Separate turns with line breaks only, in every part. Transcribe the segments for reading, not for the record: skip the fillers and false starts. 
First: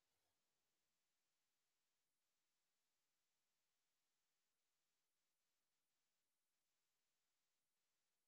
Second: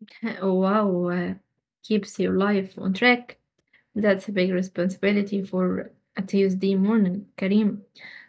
Wow, keeps your life on track. That's a big responsibility for a Tuesday morning, Karim.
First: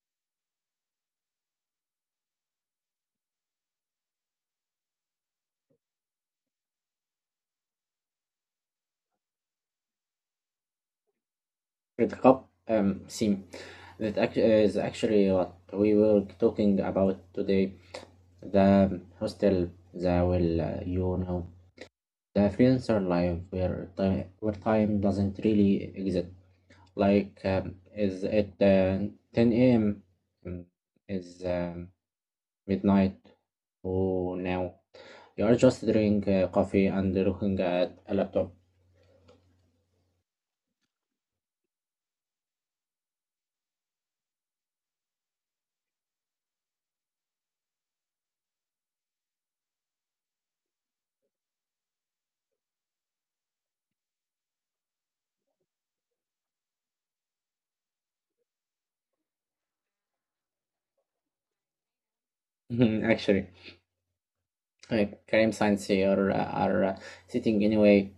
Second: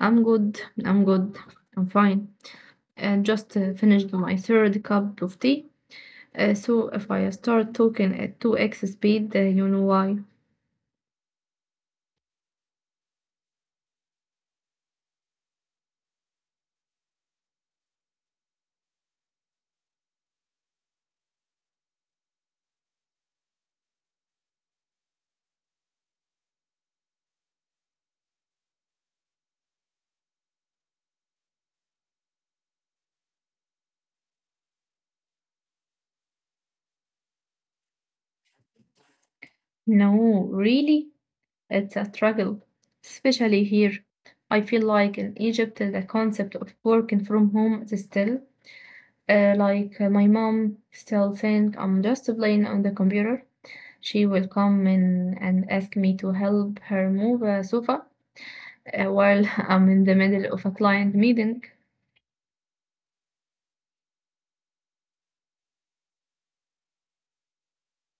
I'm good, I'm good, I'm fine. I just finished my third cup of tea. So if I start talking at 2x speed, you know why.
Red Cup theme is actually what we were talking about today. The hostel, the well, The freelancer life where time doesn't really exist. Is it 10 a.m.? Mm, Is midnight? Oh, now you are just drinking coffee and looking at a laptop.
No, really? It's a struggle, especially here. I feel like in Egypt, the concept of working from home is still. Like, my mom still think I'm just playing on the computer. She will come in and ask me to help her move a sofa while I'm in the middle of a client meeting.
Actually, crime science here are sitting anyway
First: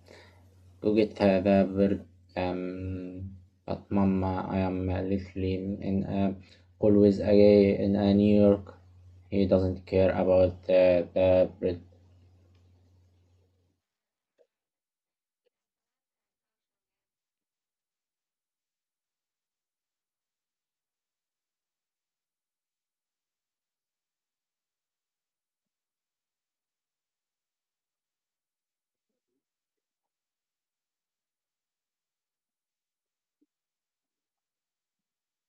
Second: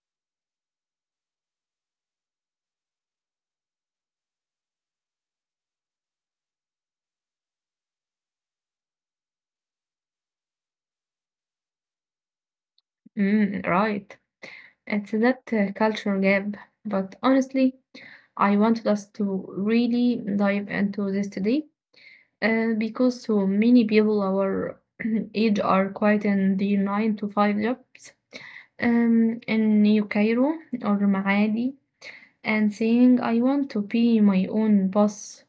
to get the bird. Um, but mama, I am literally in always a guy in a New York. He doesn't care about the bread.
Mm, right. It's that culture gap. But honestly, I wanted us to really dive into this today because so many people our age are quite in the nine to five jobs in New Cairo or Maadi and saying, I want to be my own boss.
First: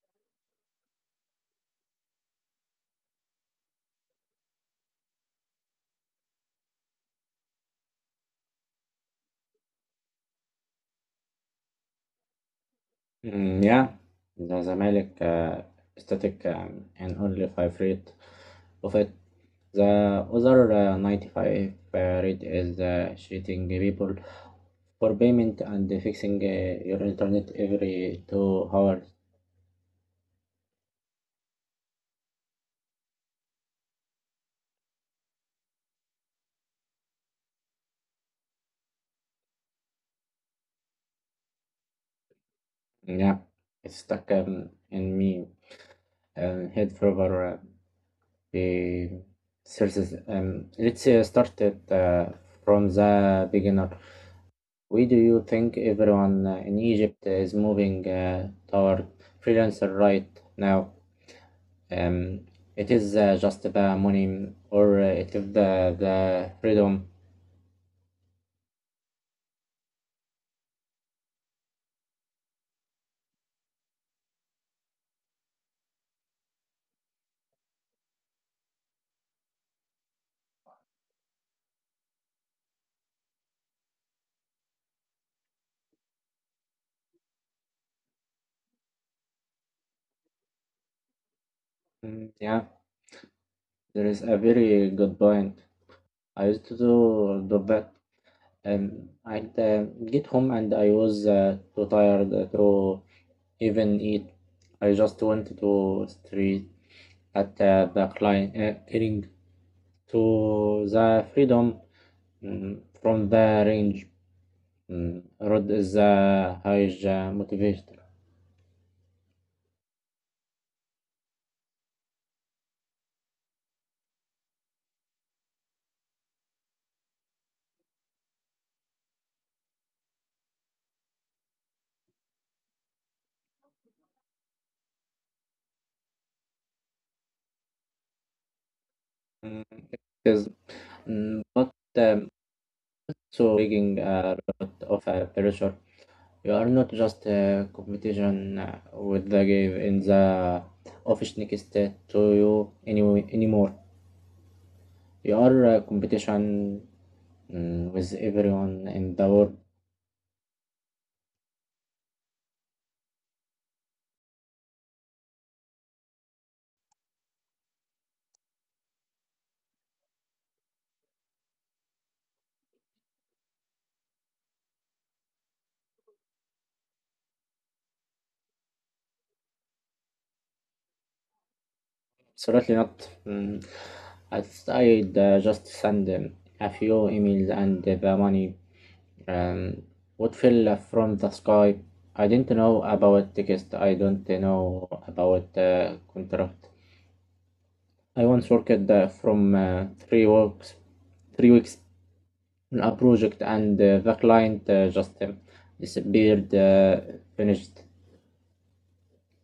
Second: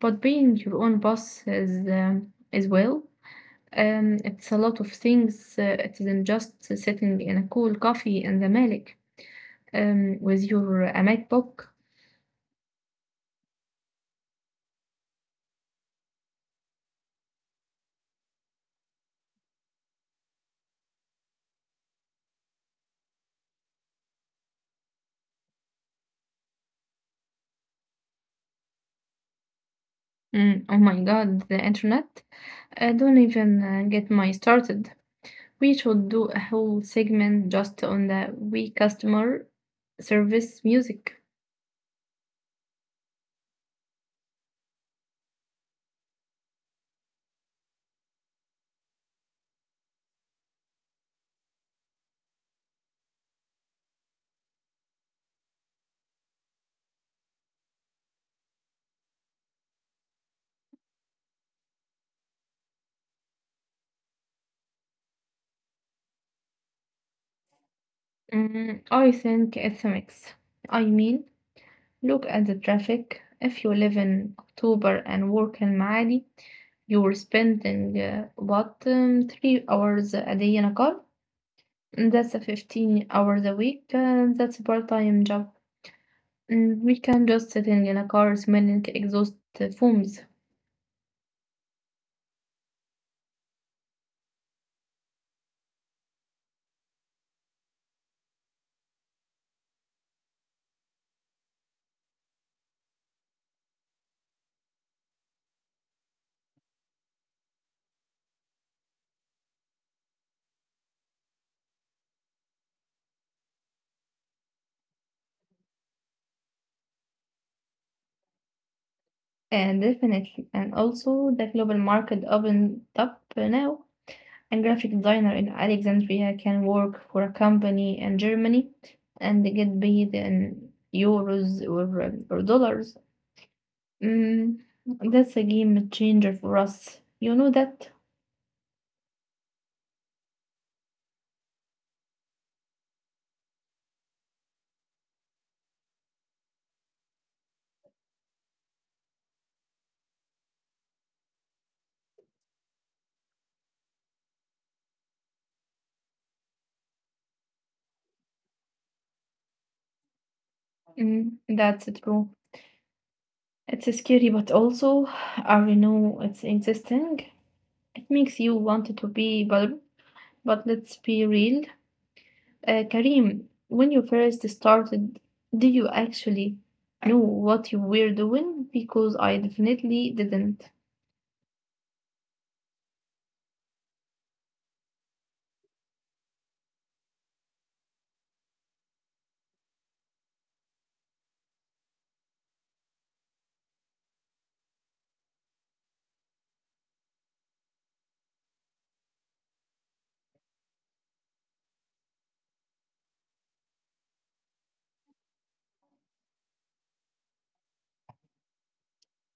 But being your own boss is as well. It's a lot of things. It isn't just sitting in a cool coffee in the Malik with your MacBook.
Mm, yeah, the Zamalek static and only five rate of it. The other 95 rate is cheating people for payment and fixing your internet every 2 hours.
Mm, oh my God, the internet. I don't even get my started. We should do a whole segment just on the we customer service music.
Yeah, it's stuck in me. And head further the sources. Let's start it from the beginner. Why do you think everyone in Egypt is moving toward freelancer right now? Um, it is just the money or it is the freedom.
Mm, I think it's a mix. I mean, look at the traffic. If you live in October and work in Maadi, you're spending what, 3 hours a day in a car. That's a 15 hours a week. That's a part-time job. Mm, we can just sitting in a car smelling exhaust fumes.
Mm, yeah, there is a very good point. I used to do that. I'd get home and I was too tired to even eat. I just went to street at the client heading to the freedom mm, from the range. Mm, Road is a huge motivator.
And definitely, and also the global market opened up now. A graphic designer in Alexandria can work for a company in Germany and get paid in euros or dollars. Mm, that's a game changer for us. You know that?
Mm, 'cause, mm, but so bringing a lot of pressure. You are not just a competition with the game in the office next to you anyway, anymore. You are a competition mm, with everyone in the world.
Mm, that's true. It's scary, but also, I know it's interesting. It makes you want to be valuable. But let's be real. Karim, when you first started, did you actually know what you were doing? Because I definitely didn't.
Absolutely not. Mm, as I just send a few emails and the money um, would fell from the sky. I didn't know about text. I don't know about contract. I once worked from 3 weeks. 3 weeks a project and the client just disappeared, finished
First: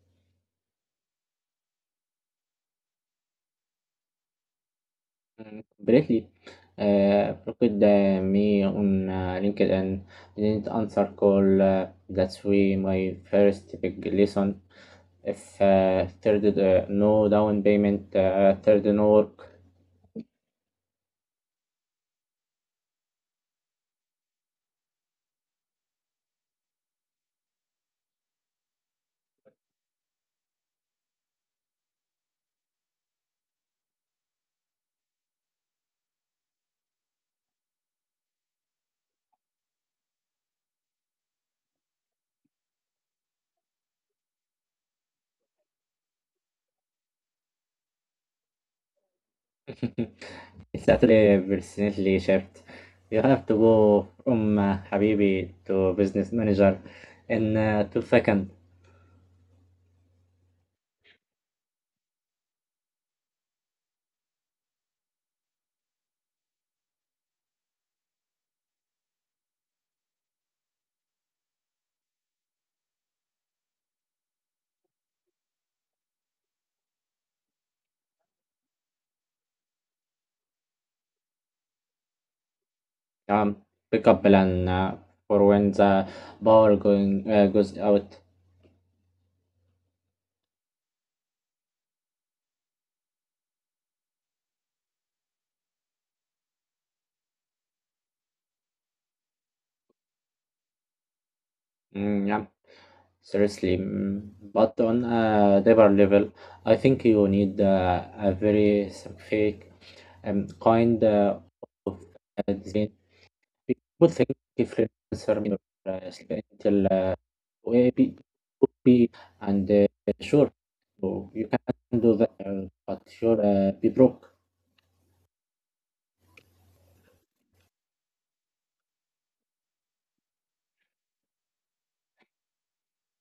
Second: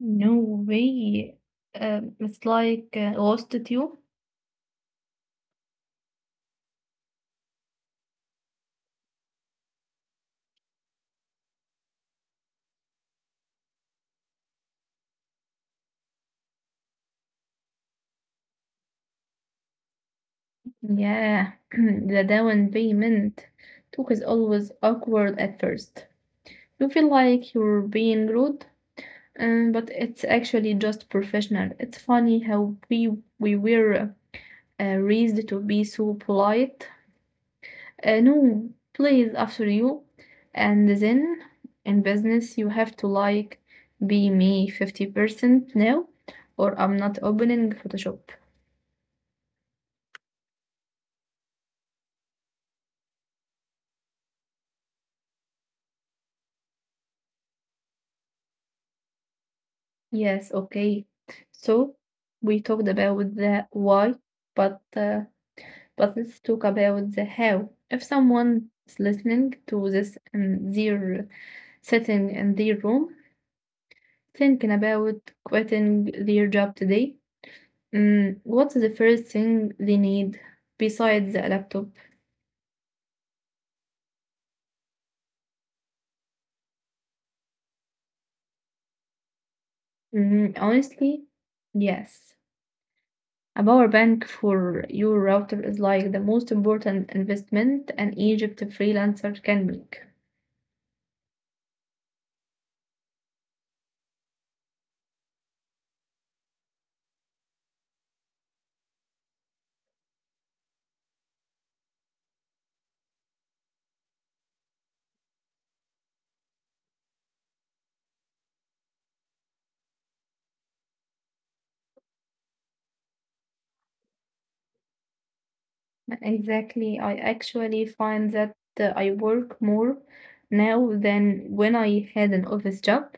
No way. It's like lost at you.
mm, completely. Approached me on LinkedIn, didn't answer call. That's way my first big lesson. If third no down payment, third no work,
Yeah, the down payment talk is always awkward at first. You feel like you're being rude, but it's actually just professional. It's funny how we were raised to be so polite. No, please, after you. And then in business, you have to like be me 50% now, or I'm not opening Photoshop.
it's actually personally shift. You have to go from Habibi to business manager in 2 seconds.
Yes, okay. So we talked about the why, but uh, but let's talk about the how. If someone is listening to this and they're sitting in their room thinking about quitting their job today, mm, what's the first thing they need besides a laptop?
Um, Pick up plan for when the power going goes out.
Mm, honestly, yes. A power bank for your router is like the most important investment an Egypt freelancer can make.
Mm, yeah, seriously. Mm, But on a deeper level, I think you need a very specific kind of design. People think different uh, until maybe could be and sure, so you can do that, but sure, be broke.
Exactly. I actually find that I work more now than when I had an office job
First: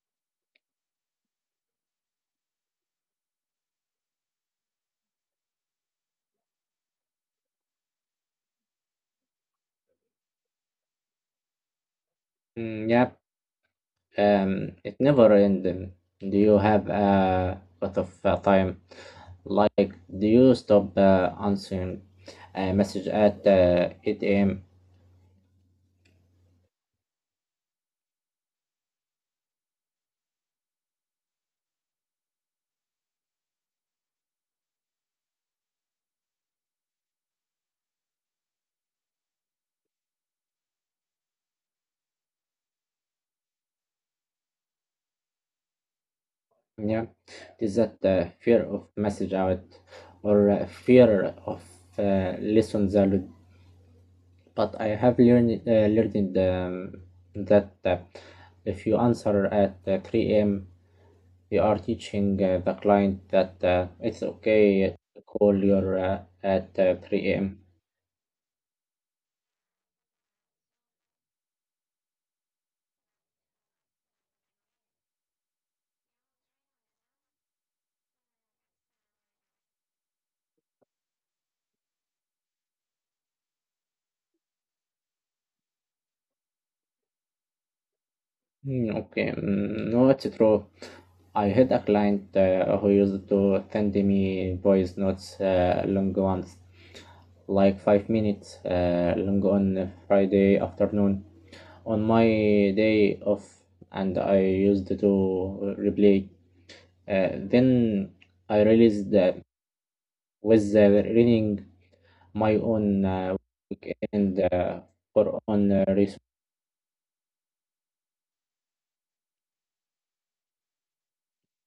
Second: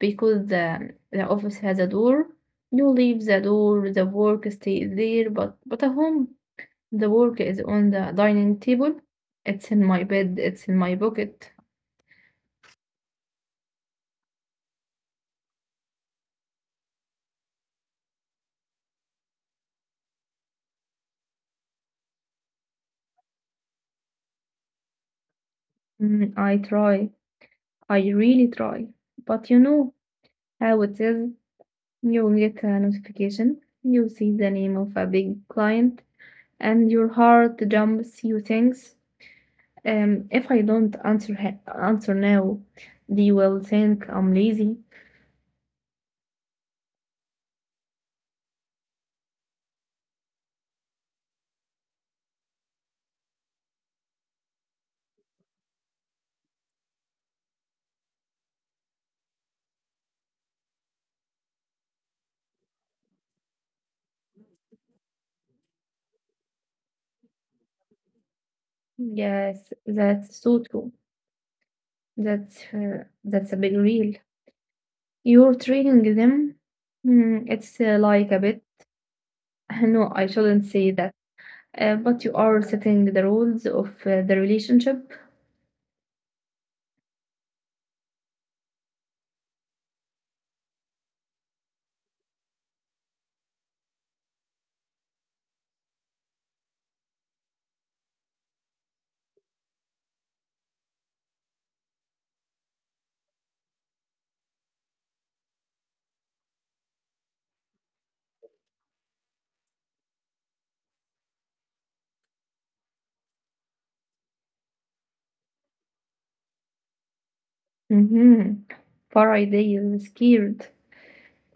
because the office has a door. You leave the door, the work stays there, but at home the work is on the dining table. It's in my bed. It's in my pocket.
Mm, yeah. It never ends. Do you have a lot of time? Like, do you stop answering a message at 8 a.m.?
Mm, I try. I really try. But you know how it is. You get a notification. You see the name of a big client, and your heart jumps. You think, if I don't answer now, they will think I'm lazy.
Yeah, is that fear of message out or fear of lessons are loud? But I have learned that if you answer at 3 a.m. you are teaching the client that it's okay to call your at 3 a.m.
Yes, that's so true. That's a big real. You're training them. Mm, it's like a bit. No, I shouldn't say that. But you are setting the rules of the relationship.
Mm, okay, mm, no, it's true. I had a client who used to send me voice notes, long ones, like 5 minutes long on Friday afternoon on my day off, and I used to replay. Then I realized that with the reading my own weekend for own resource.
Mm-hmm. Far ideal, scared.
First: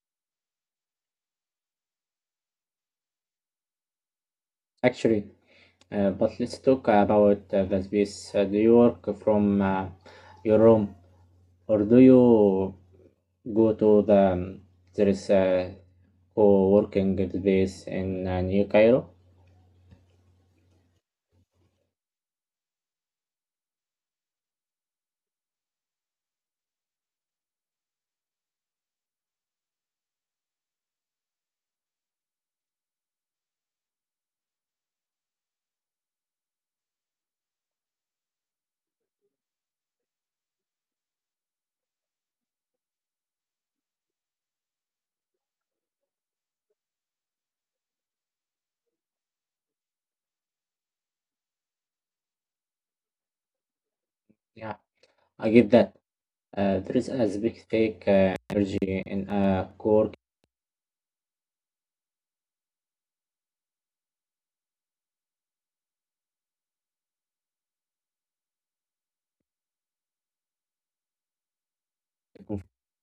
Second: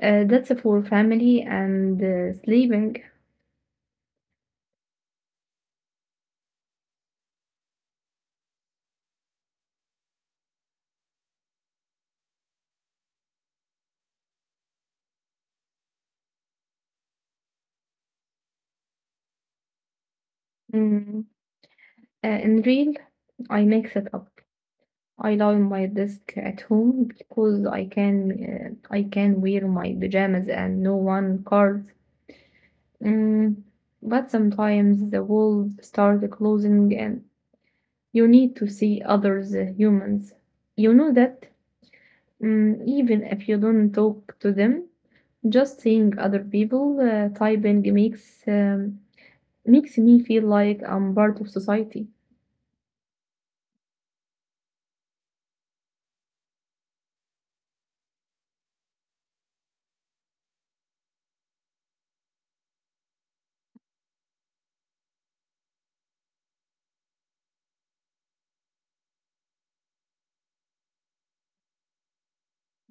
That's for family and sleeping.
Actually, but let's talk about the space. Do you work from your room, or do you go to the there is a co-working space in New Cairo?
Mm. In real, I mix it up. I lie on my desk at home because I can. I can wear my pajamas and no one cares. Mm. But sometimes the walls start closing and you need to see others humans. You know that? Mm, even if you don't talk to them, just seeing other people typing makes makes me feel like I'm part of society.
Yeah, I get that. There is a big fake energy in a co-working.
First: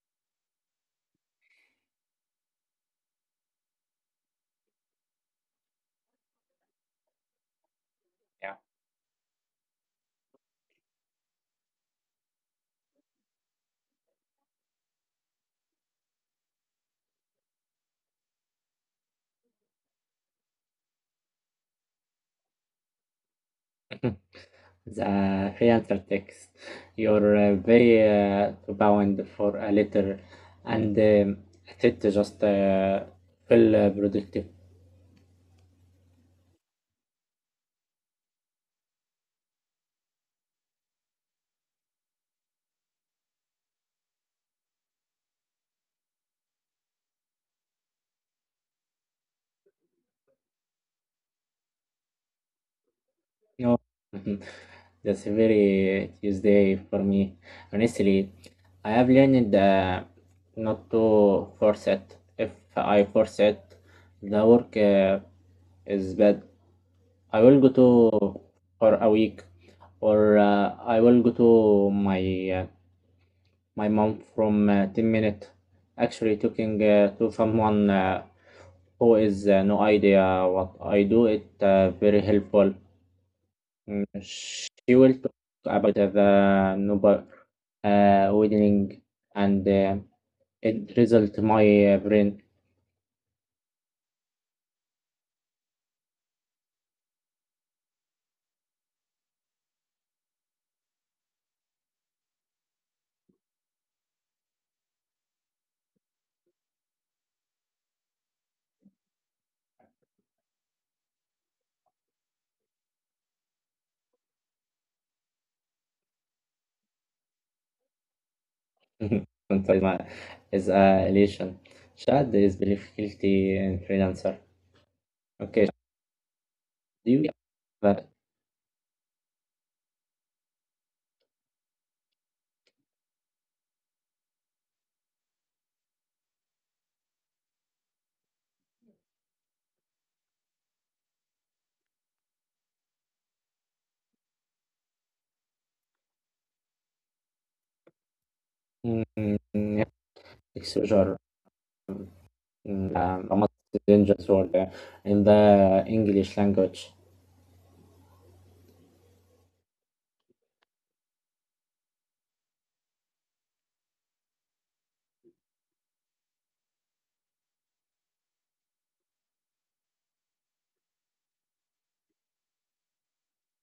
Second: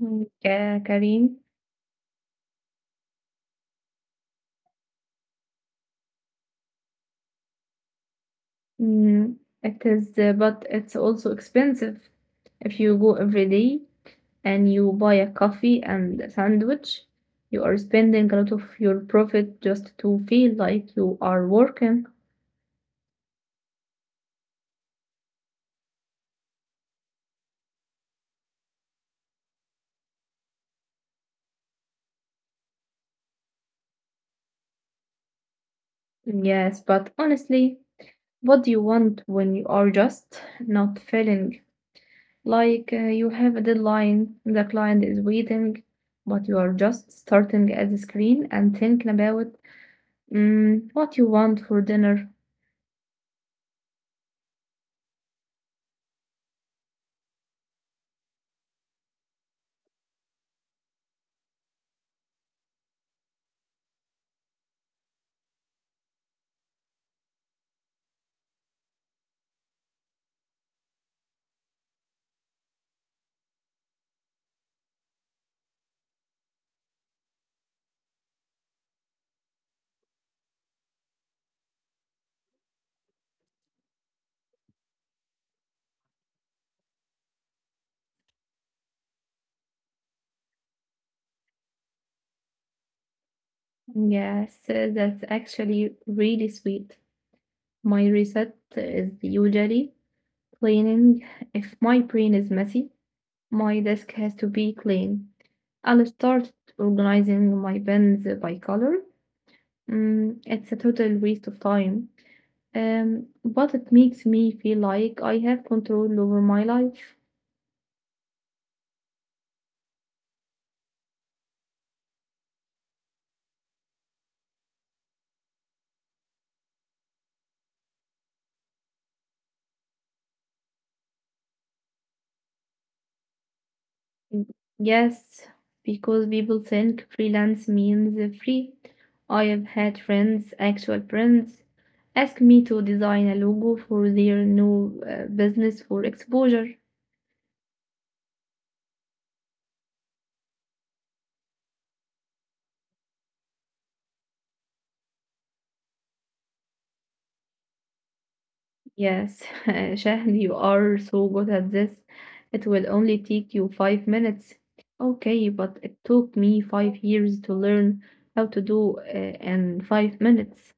Mm, Karim, mm, it is, but it's also expensive. If you go every day and you buy a coffee and a sandwich, you are spending a lot of your profit just to feel like you are working.
The answer text. You're very to bound for a letter and it just feel productive.
Yes, but honestly, what do you want when you are just not feeling? Like, you have a deadline, the client is waiting, but you are just starting at the screen and thinking about mm, what you want for dinner.
No, that's very Tuesday for me. Honestly, I have learned not to force it. If I force it, the work is bad. I will go to for a week, or I will go to my mom from 10 minutes actually talking to someone who is no idea what I do it very helpful. Mm, she will talk about the number wedding and it result my brain.
Yes, that's actually really sweet. My reset is usually cleaning. If my brain is messy, my desk has to be clean. I'll start organizing my pens by color. Mm, it's a total waste of time. But it makes me feel like I have control over my life.
Sometimes my- is elation. Shad is difficulty in freelancer. Okay, do you have
Mm, yes, because people think freelance means free. I have had friends, actual friends, ask me to design a logo for their new business for exposure.
mm, yeah, exposure. Mm, A dangerous word in the English language.
Yes, Shahd, you are so good at this. It will only take you 5 minutes. Okay, but it took me 5 years to learn how to do in 5 minutes.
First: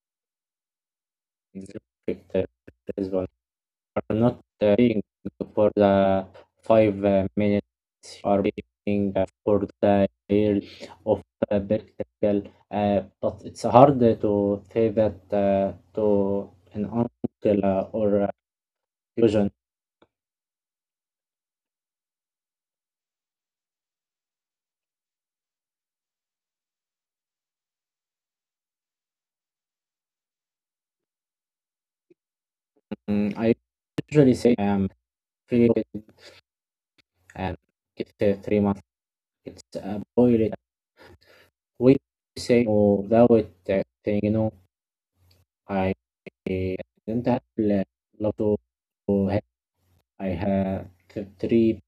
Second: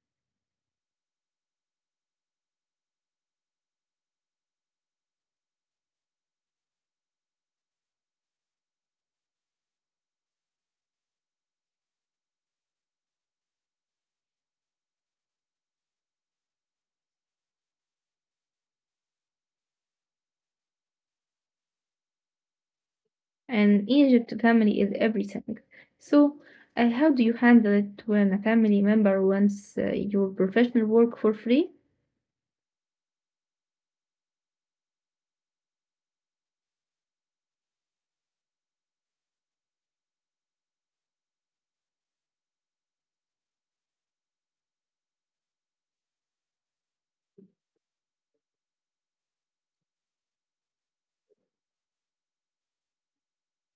It's a perfect, this one. Are not being for the five minutes. You are being for the year of practical. But it's hard to say that to an uncle or a fusion.
And Egypt family is everything. So, how do you handle it when a family member wants your professional work for free?
Mm, I usually say I'm free and it's 3 months. It's a boil we say oh that was that thing you know I didn't have a lot of help. I had three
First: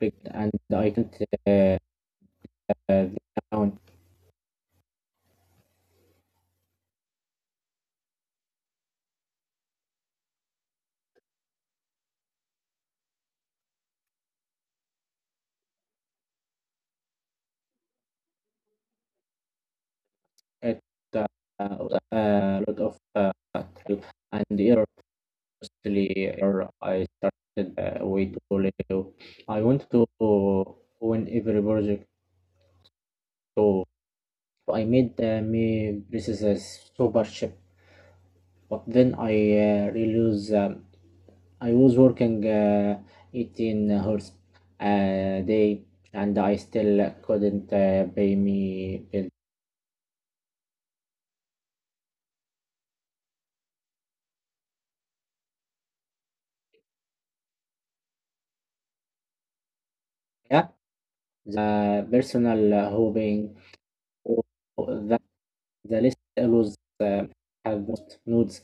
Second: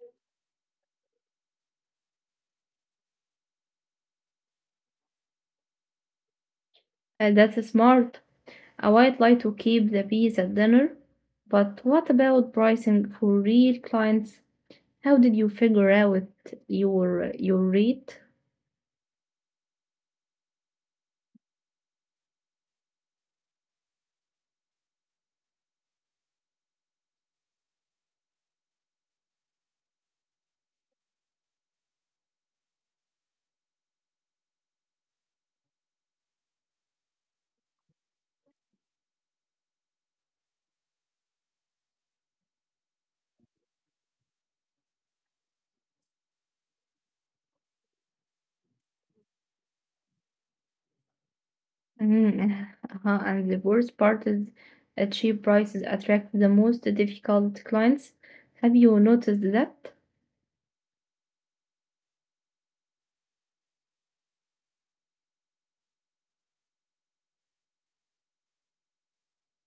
big and I didn't uh, uh, down
That's smart. I would like to keep the peace at dinner. But what about pricing for real clients? How did you figure out your rate?
at uh, uh, a lot of and error, mostly error. I started way too little. I want to win every project, so I made me this is a super ship. But then I realize I was working 18 hours a day and I still couldn't pay me bill.
Mm, uh-huh, and the worst part is cheap prices attract the most difficult clients. Have you noticed that?
Yeah, the personal hoping or the, the list always have most nodes.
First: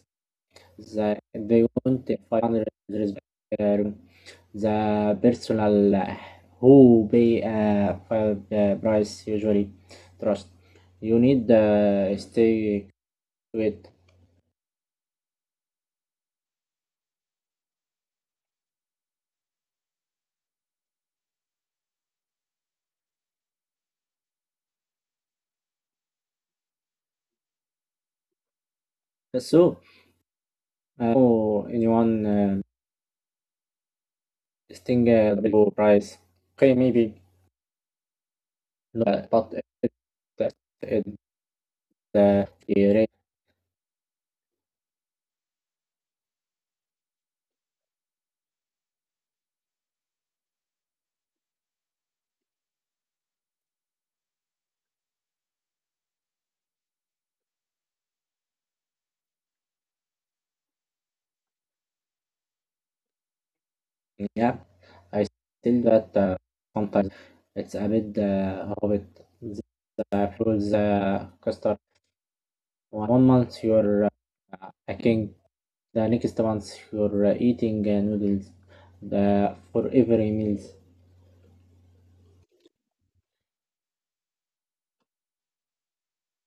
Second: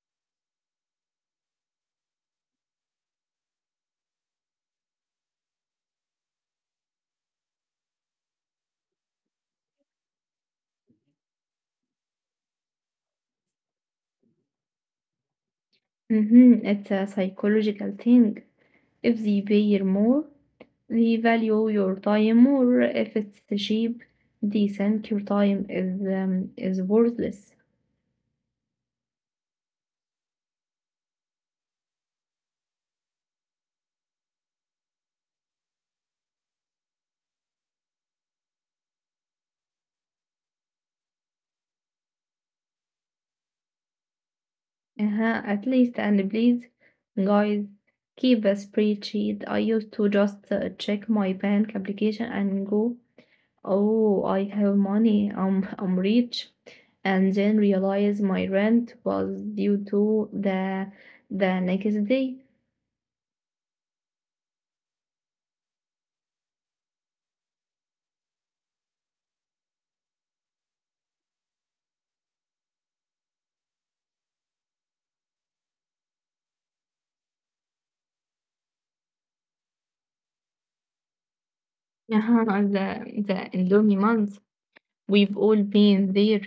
They want 500 res- um, the personal who pay five, price usually trust. You need stay with.
Mm-hmm. It's a psychological thing. If they pay more, they value your time more. If it's cheap, they think your time is worthless.
So, know anyone. This thing double price. Okay, maybe not, but it, that it the rating
Uh-huh, at least, and please, guys, keep a spreadsheet. I used to just check my bank application and go, oh, I have money. I'm rich, and then realize my rent was due to the next day.
app. I still that sometimes it's a bit of it. The fruits custard. One month you're hacking, the next month you're eating noodles. The for every meals.
Uh-huh, the endowment month. We've all been there.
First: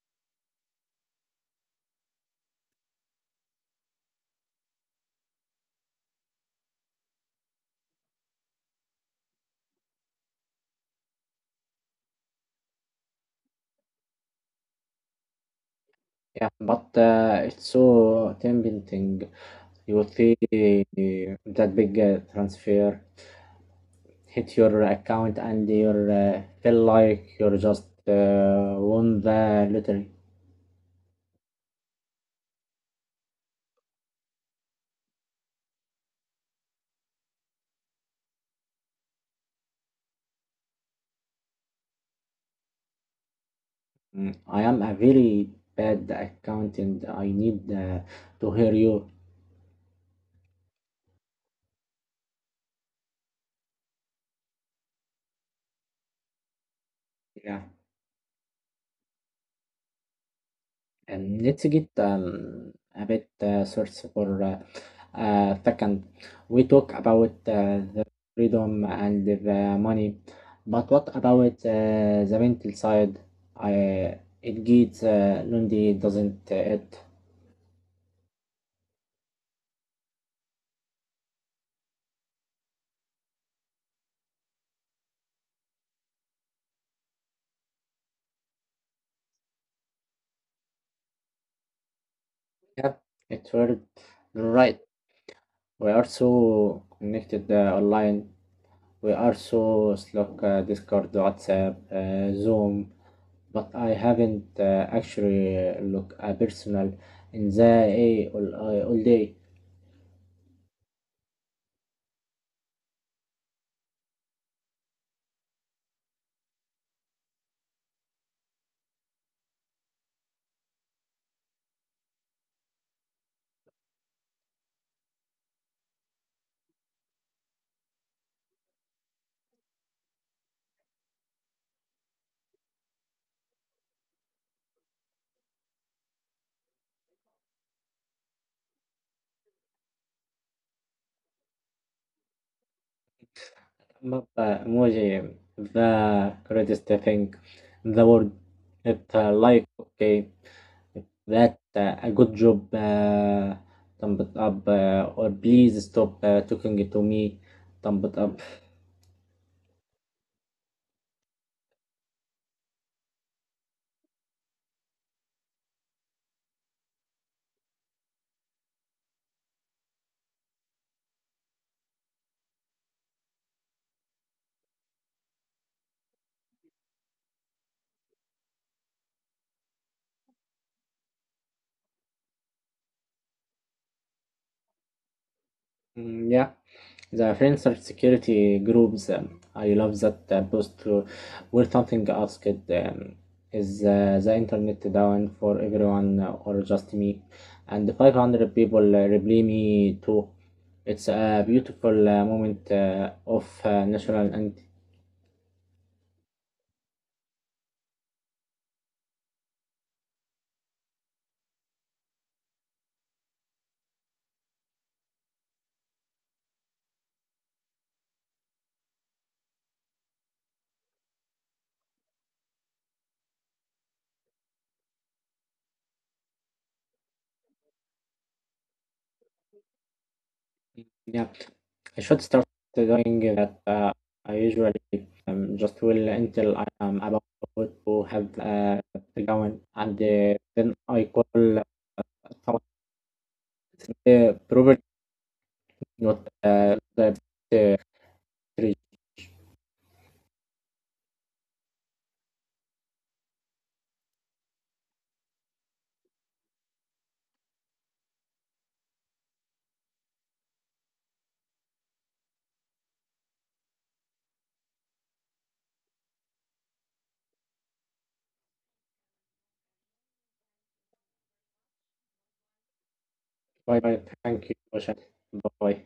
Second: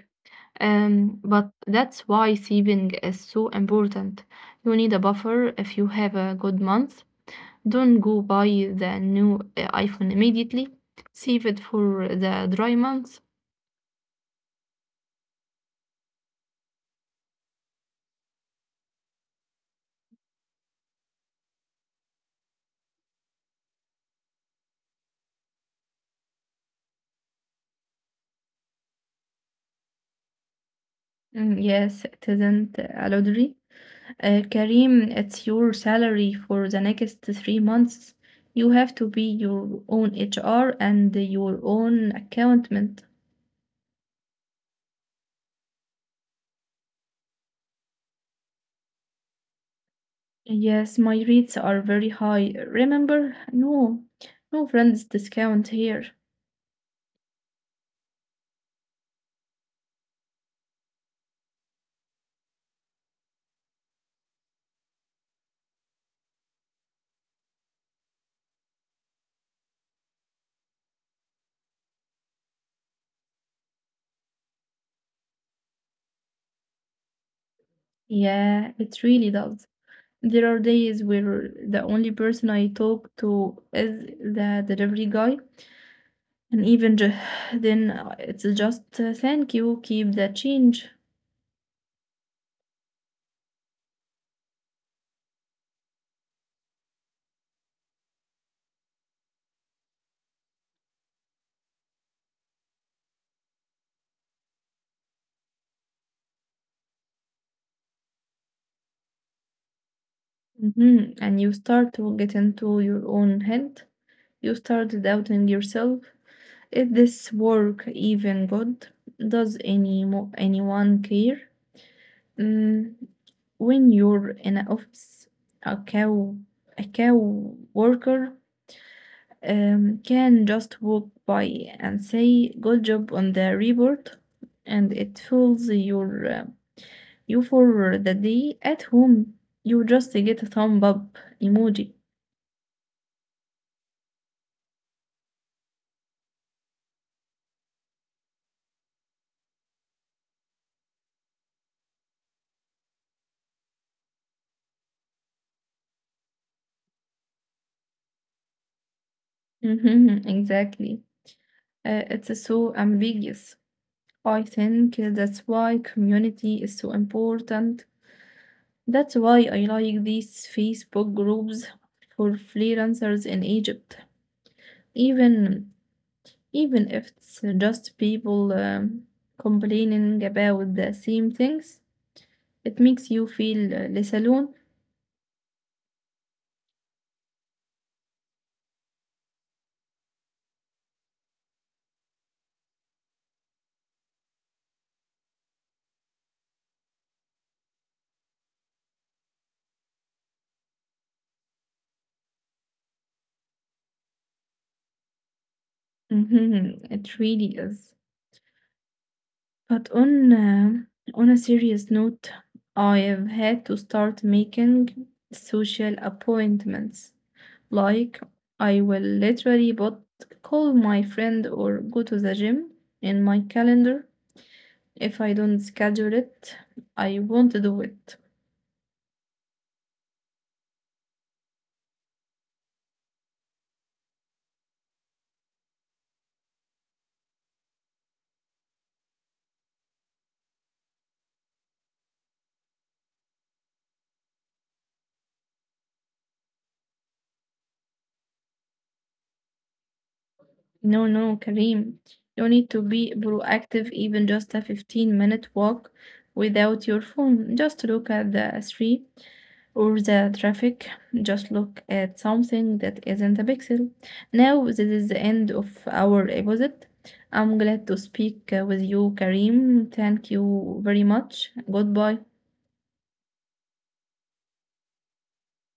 But that's why saving is so important. You need a buffer if you have a good month. Don't go buy the new iPhone immediately. Save it for the dry months.
Yeah, but it's so tempting. You see that big transfer hit your account and you feel like you just won the lottery.
Mm, yes, it isn't a lottery. Karim, it's your salary for the next 3 months. You have to be your own HR and your own accountant.
Mm. I am a very bad accountant. I need to hear you.
Yes, my rates are very high. Remember, no, no friends discount here.
Yeah, and let's get a bit search for second. We talk about the freedom and the money, but what about the mental side? I it gets lonely, doesn't it?
Yeah, it really does. There are days where the only person I talk to is the delivery guy, and even then it's just thank you, keep the change.
Yeah, it's weird. You're right. We are so connected online. We are so Slack, Discord, WhatsApp, Zoom. But I haven't actually looked personal in the A all day.
Hmm. And you start to get into your own head. You start doubting yourself. Is this work even good? Does anyone care? Mm, when you're in an office, a cow, a cow worker can just walk by and say good job on the report, and it fills your you for the day. At home you just get a thumb up emoji.
Map emoji, the greatest thing in the world. It like okay, that a good job. Thumb it up, or please stop talking to me. Thumb it up.
Mhm, exactly, it's so ambiguous. I think that's why community is so important. That's why I like these Facebook groups for freelancers in Egypt, even even if it's just people complaining about the same things, it makes you feel less alone.
Mm, yeah, the French cybersecurity groups. I love that post where something asked is the internet down for everyone or just me? And 500 people reply me too. It's a beautiful moment of national and
Mhm, it really is. But on a serious note, I have had to start making social appointments. Like I will literally but call my friend or go to the gym in my calendar. If I don't schedule it, I won't do it.
yeah, I should start doing that. I usually just will until I am about to have going and then I call. Eh, probably not. That uh, three.
No, no, Kareem. You need to be proactive, even just a 15-minute walk without your phone. Just look at the street or the traffic. Just look at something that isn't a pixel. Now, this is the end of our episode. I'm glad to speak with you, Kareem. Thank you very much. Goodbye.
Bye, bye. Thank you. Bye.